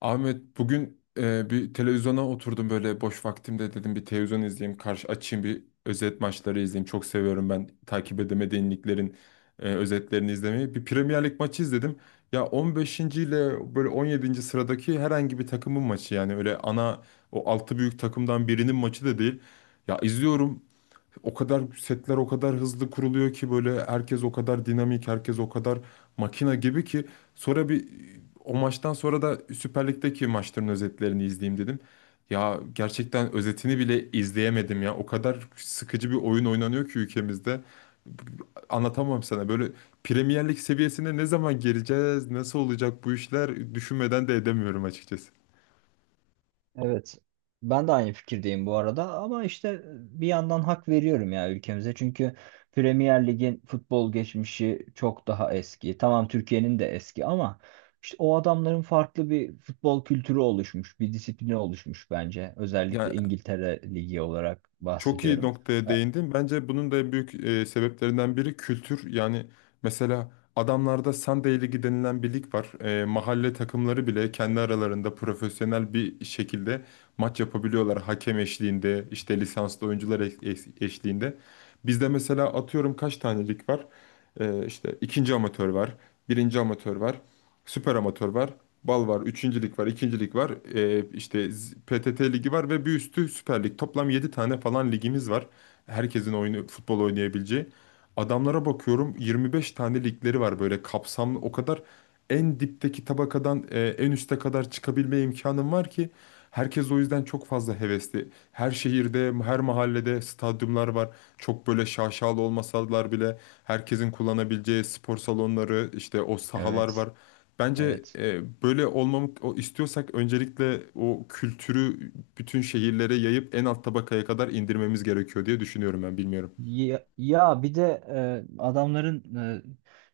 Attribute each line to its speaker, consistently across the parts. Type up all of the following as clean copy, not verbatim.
Speaker 1: Ahmet, bugün bir televizyona oturdum. Böyle boş vaktimde dedim bir televizyon izleyeyim, karşı açayım, bir özet maçları izleyeyim. Çok seviyorum ben takip edemediğim liglerin özetlerini izlemeyi. Bir Premier Lig maçı izledim, ya 15. ile böyle 17. sıradaki herhangi bir takımın maçı, yani öyle ana, o altı büyük takımdan birinin maçı da değil. Ya, izliyorum, o kadar setler o kadar hızlı kuruluyor ki, böyle herkes o kadar dinamik, herkes o kadar makina gibi ki. Sonra bir, o maçtan sonra da Süper Lig'deki maçların özetlerini izleyeyim dedim. Ya, gerçekten özetini bile izleyemedim ya. O kadar sıkıcı bir oyun oynanıyor ki ülkemizde. Anlatamam sana. Böyle Premier Lig seviyesine ne zaman geleceğiz, nasıl olacak bu işler, düşünmeden de edemiyorum açıkçası.
Speaker 2: Evet. Ben de aynı fikirdeyim bu arada, ama işte bir yandan hak veriyorum ya ülkemize. Çünkü Premier Lig'in futbol geçmişi çok daha eski. Tamam, Türkiye'nin de eski ama işte o adamların farklı bir futbol kültürü oluşmuş, bir disiplini oluşmuş bence.
Speaker 1: Yani,
Speaker 2: Özellikle İngiltere Ligi olarak
Speaker 1: çok iyi
Speaker 2: bahsediyorum.
Speaker 1: noktaya
Speaker 2: E,
Speaker 1: değindin. Bence bunun da en büyük sebeplerinden biri kültür. Yani mesela adamlarda Sunday Ligi denilen bir lig var. Mahalle takımları bile kendi aralarında profesyonel bir şekilde maç yapabiliyorlar. Hakem eşliğinde, işte lisanslı oyuncular eşliğinde. Bizde mesela atıyorum kaç tane lig var? İşte ikinci amatör var, birinci amatör var, süper amatör var. Bal var, üçüncülük var, ikincilik var, işte PTT ligi var ve bir üstü Süper Lig. Toplam 7 tane falan ligimiz var. Herkesin oyunu, futbol oynayabileceği. Adamlara bakıyorum 25 tane ligleri var böyle kapsamlı. O kadar en dipteki tabakadan en üste kadar çıkabilme imkanım var ki, herkes o yüzden çok fazla hevesli. Her şehirde, her mahallede stadyumlar var. Çok böyle şaşalı olmasalar bile herkesin kullanabileceği spor salonları, işte o sahalar
Speaker 2: Evet,
Speaker 1: var. Bence
Speaker 2: evet.
Speaker 1: böyle olmamı istiyorsak öncelikle o kültürü bütün şehirlere yayıp en alt tabakaya kadar indirmemiz gerekiyor diye düşünüyorum ben, bilmiyorum.
Speaker 2: Ya, bir de adamların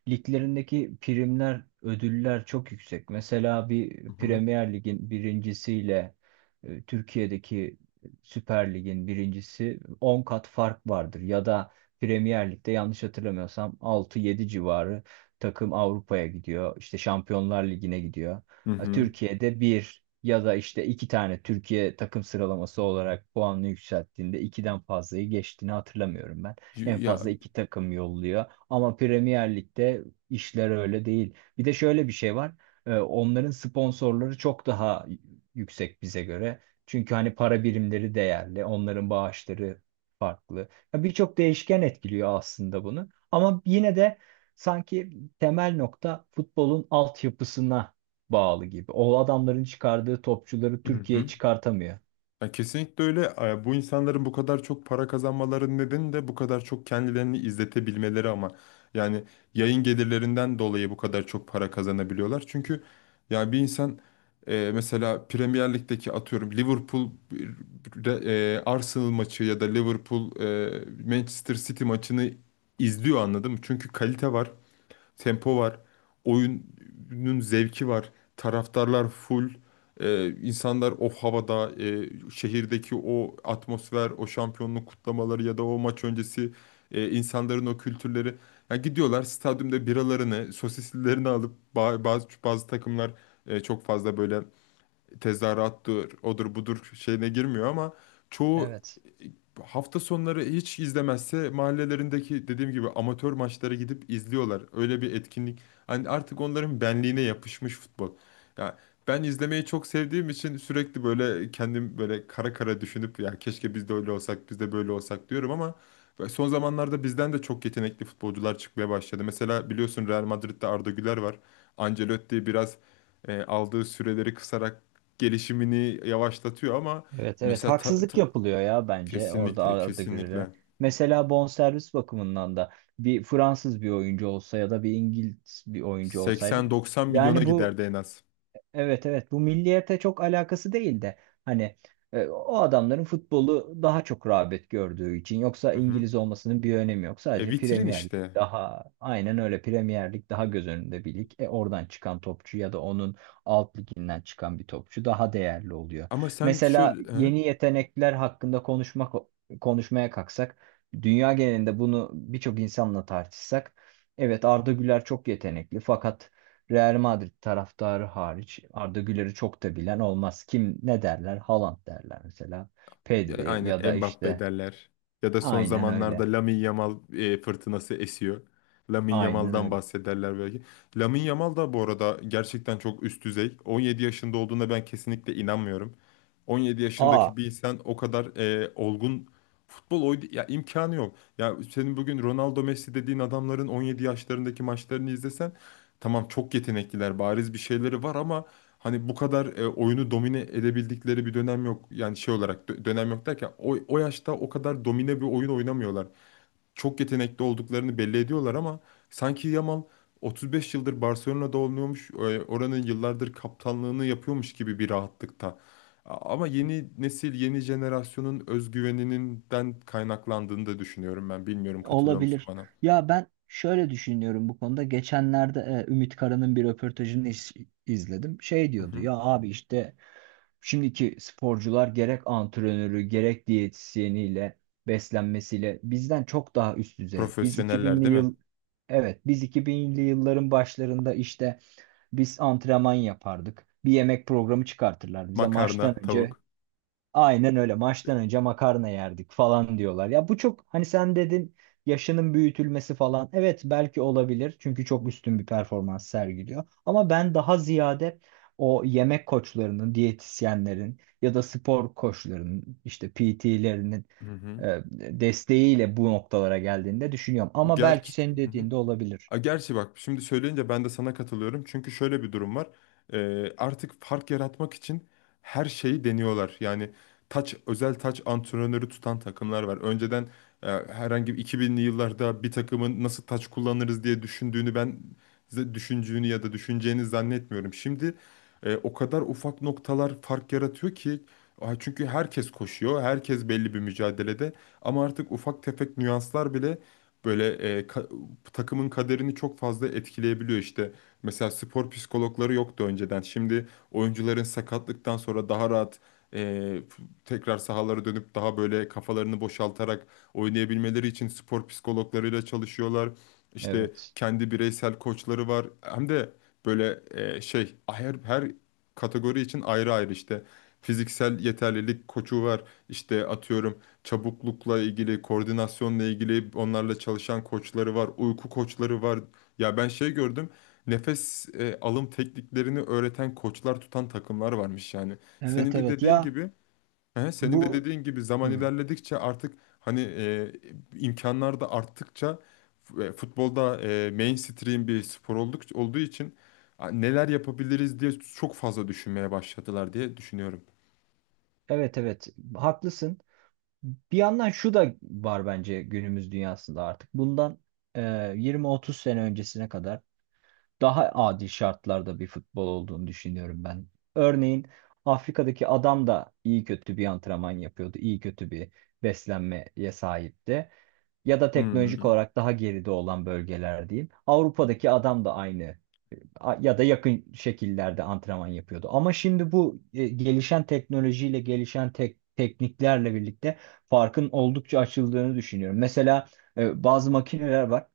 Speaker 2: liglerindeki primler, ödüller çok yüksek. Mesela bir
Speaker 1: Hı hı.
Speaker 2: Premier Lig'in birincisiyle Türkiye'deki Süper Lig'in birincisi 10 kat fark vardır. Ya da Premier Lig'de, yanlış hatırlamıyorsam, 6-7 civarı takım Avrupa'ya gidiyor. İşte Şampiyonlar Ligi'ne gidiyor.
Speaker 1: Hı
Speaker 2: Ha,
Speaker 1: hı.
Speaker 2: Türkiye'de bir ya da işte iki tane Türkiye takım sıralaması olarak puanını yükselttiğinde ikiden fazlayı geçtiğini hatırlamıyorum ben. En
Speaker 1: Ya,
Speaker 2: fazla iki takım yolluyor. Ama Premier Lig'de işler öyle değil. Bir de şöyle bir şey var. Onların sponsorları çok daha yüksek bize göre. Çünkü hani para birimleri değerli, onların bağışları farklı. Ya, birçok değişken etkiliyor aslında bunu. Ama yine de sanki temel nokta futbolun altyapısına bağlı gibi. O adamların çıkardığı topçuları
Speaker 1: hı hı.
Speaker 2: Türkiye çıkartamıyor.
Speaker 1: Ya, kesinlikle öyle. Bu insanların bu kadar çok para kazanmalarının nedeni de bu kadar çok kendilerini izletebilmeleri ama. Yani yayın gelirlerinden dolayı bu kadar çok para kazanabiliyorlar. Çünkü ya bir insan mesela Premier Lig'deki atıyorum Liverpool Arsenal maçı ya da Liverpool Manchester City maçını izliyor, anladın mı? Çünkü kalite var, tempo var. Oyunun zevki var. Taraftarlar full. İnsanlar o havada, şehirdeki o atmosfer, o şampiyonluk kutlamaları ya da o maç öncesi insanların o kültürleri. Yani gidiyorlar stadyumda biralarını, sosislilerini alıp bazı bazı takımlar çok fazla böyle tezahürattır, odur budur şeyine girmiyor ama çoğu
Speaker 2: Evet.
Speaker 1: hafta sonları hiç izlemezse mahallelerindeki dediğim gibi amatör maçlara gidip izliyorlar. Öyle bir etkinlik. Hani artık onların benliğine yapışmış futbol. Ya, ben izlemeyi çok sevdiğim için sürekli böyle kendim böyle kara kara düşünüp ya keşke biz de öyle olsak, biz de böyle olsak diyorum ama son zamanlarda bizden de çok yetenekli futbolcular çıkmaya başladı. Mesela biliyorsun Real Madrid'de Arda Güler var. Ancelotti biraz aldığı süreleri kısarak gelişimini yavaşlatıyor ama
Speaker 2: Evet, evet,
Speaker 1: mesela
Speaker 2: haksızlık yapılıyor ya bence, orada
Speaker 1: kesinlikle
Speaker 2: Arda Güler'e.
Speaker 1: kesinlikle
Speaker 2: Mesela bonservis bakımından da bir Fransız bir oyuncu olsa ya da bir İngiliz bir oyuncu olsaydı,
Speaker 1: 80-90 milyona
Speaker 2: yani bu
Speaker 1: giderdi en az.
Speaker 2: evet, evet, bu milliyete çok alakası değil de hani o adamların futbolu daha çok rağbet gördüğü için. Yoksa
Speaker 1: Hı hı.
Speaker 2: İngiliz olmasının bir önemi yok. Sadece
Speaker 1: Vitrin
Speaker 2: Premier Lig
Speaker 1: işte.
Speaker 2: daha, aynen öyle, Premier Lig daha göz önünde bir lig. Oradan çıkan topçu ya da onun alt liginden çıkan bir topçu daha değerli oluyor.
Speaker 1: Ama sen
Speaker 2: Mesela
Speaker 1: şöyle... he?
Speaker 2: yeni yetenekler hakkında konuşmaya kalksak, dünya genelinde bunu birçok insanla tartışsak, evet, Arda Güler çok yetenekli fakat Real Madrid taraftarı hariç Arda Güler'i çok da bilen olmaz. Kim ne derler? Haaland derler mesela. Pedri ya
Speaker 1: Aynen,
Speaker 2: da
Speaker 1: Mbappe
Speaker 2: işte,
Speaker 1: derler. Ya da son
Speaker 2: aynen öyle.
Speaker 1: zamanlarda Lamine Yamal fırtınası esiyor. Lamine
Speaker 2: Aynen
Speaker 1: Yamal'dan
Speaker 2: öyle.
Speaker 1: bahsederler belki. Lamine Yamal da bu arada gerçekten çok üst düzey. 17 yaşında olduğuna ben kesinlikle inanmıyorum. 17
Speaker 2: Aa,
Speaker 1: yaşındaki bir insan o kadar olgun futbol oydu ya, imkanı yok. Ya senin bugün Ronaldo Messi dediğin adamların 17 yaşlarındaki maçlarını izlesen, tamam çok yetenekliler, bariz bir şeyleri var ama hani bu kadar oyunu domine edebildikleri bir dönem yok. Yani şey olarak dönem yok derken o yaşta o kadar domine bir oyun oynamıyorlar. Çok yetenekli olduklarını belli ediyorlar ama sanki Yamal 35 yıldır Barcelona'da oynuyormuş, oranın yıllardır kaptanlığını yapıyormuş gibi bir rahatlıkta. Ama yeni nesil, yeni jenerasyonun özgüveninden kaynaklandığını da düşünüyorum ben. Bilmiyorum, katılıyor musun
Speaker 2: olabilir.
Speaker 1: bana?
Speaker 2: Ya, ben şöyle düşünüyorum bu konuda. Geçenlerde Ümit Kara'nın bir röportajını izledim. Şey
Speaker 1: Hı
Speaker 2: diyordu
Speaker 1: hı.
Speaker 2: ya, abi işte şimdiki sporcular, gerek antrenörü gerek diyetisyeniyle, beslenmesiyle bizden çok daha üst düzey. Biz
Speaker 1: Profesyoneller
Speaker 2: 2000'li
Speaker 1: değil mi?
Speaker 2: yıl evet biz 2000'li yılların başlarında işte biz antrenman yapardık. Bir yemek programı çıkartırlar bize maçtan
Speaker 1: Makarna,
Speaker 2: önce.
Speaker 1: tavuk.
Speaker 2: Aynen öyle. Maçtan önce makarna yerdik falan diyorlar. Ya bu çok, hani sen dedin, yaşının büyütülmesi falan. Evet, belki olabilir. Çünkü çok üstün bir performans sergiliyor. Ama ben daha ziyade o yemek koçlarının, diyetisyenlerin ya da spor koçlarının, işte PT'lerinin
Speaker 1: Hı
Speaker 2: e,
Speaker 1: hı.
Speaker 2: desteğiyle bu noktalara geldiğinde düşünüyorum. Ama belki
Speaker 1: Gerçi,
Speaker 2: senin
Speaker 1: hı hı.
Speaker 2: dediğinde olabilir.
Speaker 1: Gerçi bak, şimdi söyleyince ben de sana katılıyorum. Çünkü şöyle bir durum var. Artık fark yaratmak için her şeyi deniyorlar. Yani taç, özel taç antrenörü tutan takımlar var. Önceden herhangi bir 2000'li yıllarda bir takımın nasıl taç kullanırız diye düşündüğünü ben size düşündüğünü ya da düşüneceğini zannetmiyorum. Şimdi o kadar ufak noktalar fark yaratıyor ki, çünkü herkes koşuyor, herkes belli bir mücadelede ama artık ufak tefek nüanslar bile böyle e, ka- takımın kaderini çok fazla etkileyebiliyor işte. Mesela spor psikologları yoktu önceden. Şimdi oyuncuların sakatlıktan sonra daha rahat e, tekrar sahalara dönüp daha böyle kafalarını boşaltarak oynayabilmeleri için spor psikologlarıyla çalışıyorlar. İşte
Speaker 2: Evet.
Speaker 1: kendi bireysel koçları var. Hem de böyle şey her kategori için ayrı ayrı işte fiziksel yeterlilik koçu var. İşte atıyorum çabuklukla ilgili, koordinasyonla ilgili onlarla çalışan koçları var, uyku koçları var. Ya ben şey gördüm. Nefes alım tekniklerini öğreten koçlar tutan takımlar varmış yani. Senin
Speaker 2: Evet,
Speaker 1: de
Speaker 2: evet,
Speaker 1: dediğin
Speaker 2: ya,
Speaker 1: gibi, he, senin de
Speaker 2: bu.
Speaker 1: dediğin gibi zaman
Speaker 2: Hı.
Speaker 1: ilerledikçe artık hani imkanlar da arttıkça futbolda mainstream bir spor olduğu için neler yapabiliriz diye çok fazla düşünmeye başladılar diye düşünüyorum.
Speaker 2: Evet, evet, haklısın. Bir yandan şu da var bence günümüz dünyasında artık. Bundan e, 20-30 sene öncesine kadar daha adil şartlarda bir futbol olduğunu düşünüyorum ben. Örneğin Afrika'daki adam da iyi kötü bir antrenman yapıyordu, iyi kötü bir beslenmeye sahipti. Ya da teknolojik
Speaker 1: Hmm.
Speaker 2: olarak daha geride olan bölgeler diyeyim. Avrupa'daki adam da aynı ya da yakın şekillerde antrenman yapıyordu. Ama şimdi bu gelişen teknolojiyle, gelişen tekniklerle birlikte farkın oldukça açıldığını düşünüyorum. Mesela bazı makineler var.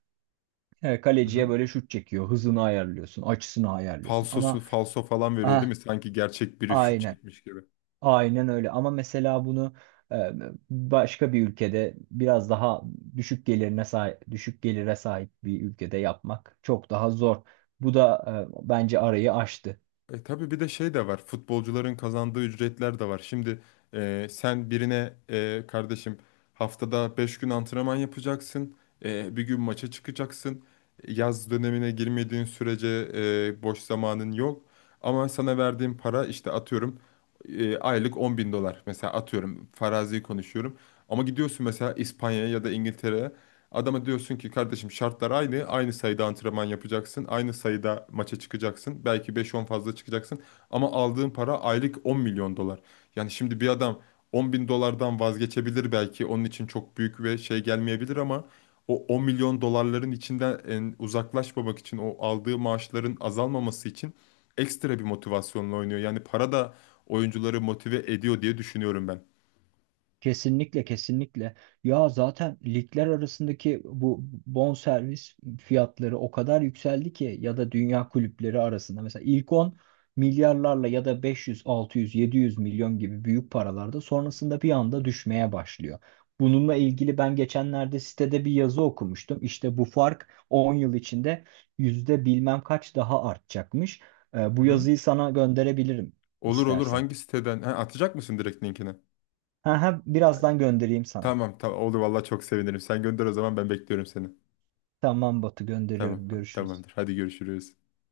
Speaker 2: Kaleciye böyle şut çekiyor. Hızını ayarlıyorsun, açısını ayarlıyorsun.
Speaker 1: Falsosu
Speaker 2: Ama
Speaker 1: falso falan veriyor değil
Speaker 2: ah,
Speaker 1: mi? Sanki gerçek biri şut
Speaker 2: aynen,
Speaker 1: çekmiş gibi.
Speaker 2: aynen öyle. Ama mesela bunu e, başka bir ülkede, biraz daha düşük gelire sahip bir ülkede yapmak çok daha zor. Bu da bence arayı aştı.
Speaker 1: E tabii bir de şey de var. Futbolcuların kazandığı ücretler de var. Şimdi sen birine kardeşim haftada 5 gün antrenman yapacaksın. Bir gün maça çıkacaksın. Yaz dönemine girmediğin sürece boş zamanın yok. Ama sana verdiğim para işte atıyorum aylık 10.000 dolar. Mesela atıyorum, farazi konuşuyorum. Ama gidiyorsun mesela İspanya'ya ya da İngiltere'ye. Adama diyorsun ki kardeşim şartlar aynı. Aynı sayıda antrenman yapacaksın. Aynı sayıda maça çıkacaksın. Belki beş on fazla çıkacaksın. Ama aldığın para aylık 10 milyon dolar. Yani şimdi bir adam 10.000 dolardan vazgeçebilir belki. Onun için çok büyük ve şey gelmeyebilir ama o 10 milyon dolarların içinden uzaklaşmamak için o aldığı maaşların azalmaması için ekstra bir motivasyonla oynuyor. Yani para da oyuncuları motive ediyor diye düşünüyorum ben.
Speaker 2: Kesinlikle, kesinlikle. Ya zaten ligler arasındaki bu bonservis fiyatları o kadar yükseldi ki, ya da dünya kulüpleri arasında mesela ilk on, milyarlarla ya da 500, 600, 700 milyon gibi büyük paralarda, sonrasında bir anda düşmeye başlıyor. Bununla ilgili ben geçenlerde sitede bir yazı okumuştum. İşte bu fark 10 yıl içinde yüzde bilmem kaç daha artacakmış. Ee,
Speaker 1: Hı
Speaker 2: bu
Speaker 1: hı.
Speaker 2: yazıyı sana gönderebilirim
Speaker 1: Olur olur,
Speaker 2: istersen.
Speaker 1: hangi siteden? Ha, atacak mısın direkt linkini?
Speaker 2: Ha, ha, birazdan göndereyim sana.
Speaker 1: Tamam tamam, oldu vallahi, çok sevinirim. Sen gönder o zaman, ben bekliyorum seni.
Speaker 2: Tamam Batu,
Speaker 1: Tamam,
Speaker 2: gönderiyorum. Görüşürüz.
Speaker 1: tamamdır. Hadi görüşürüz.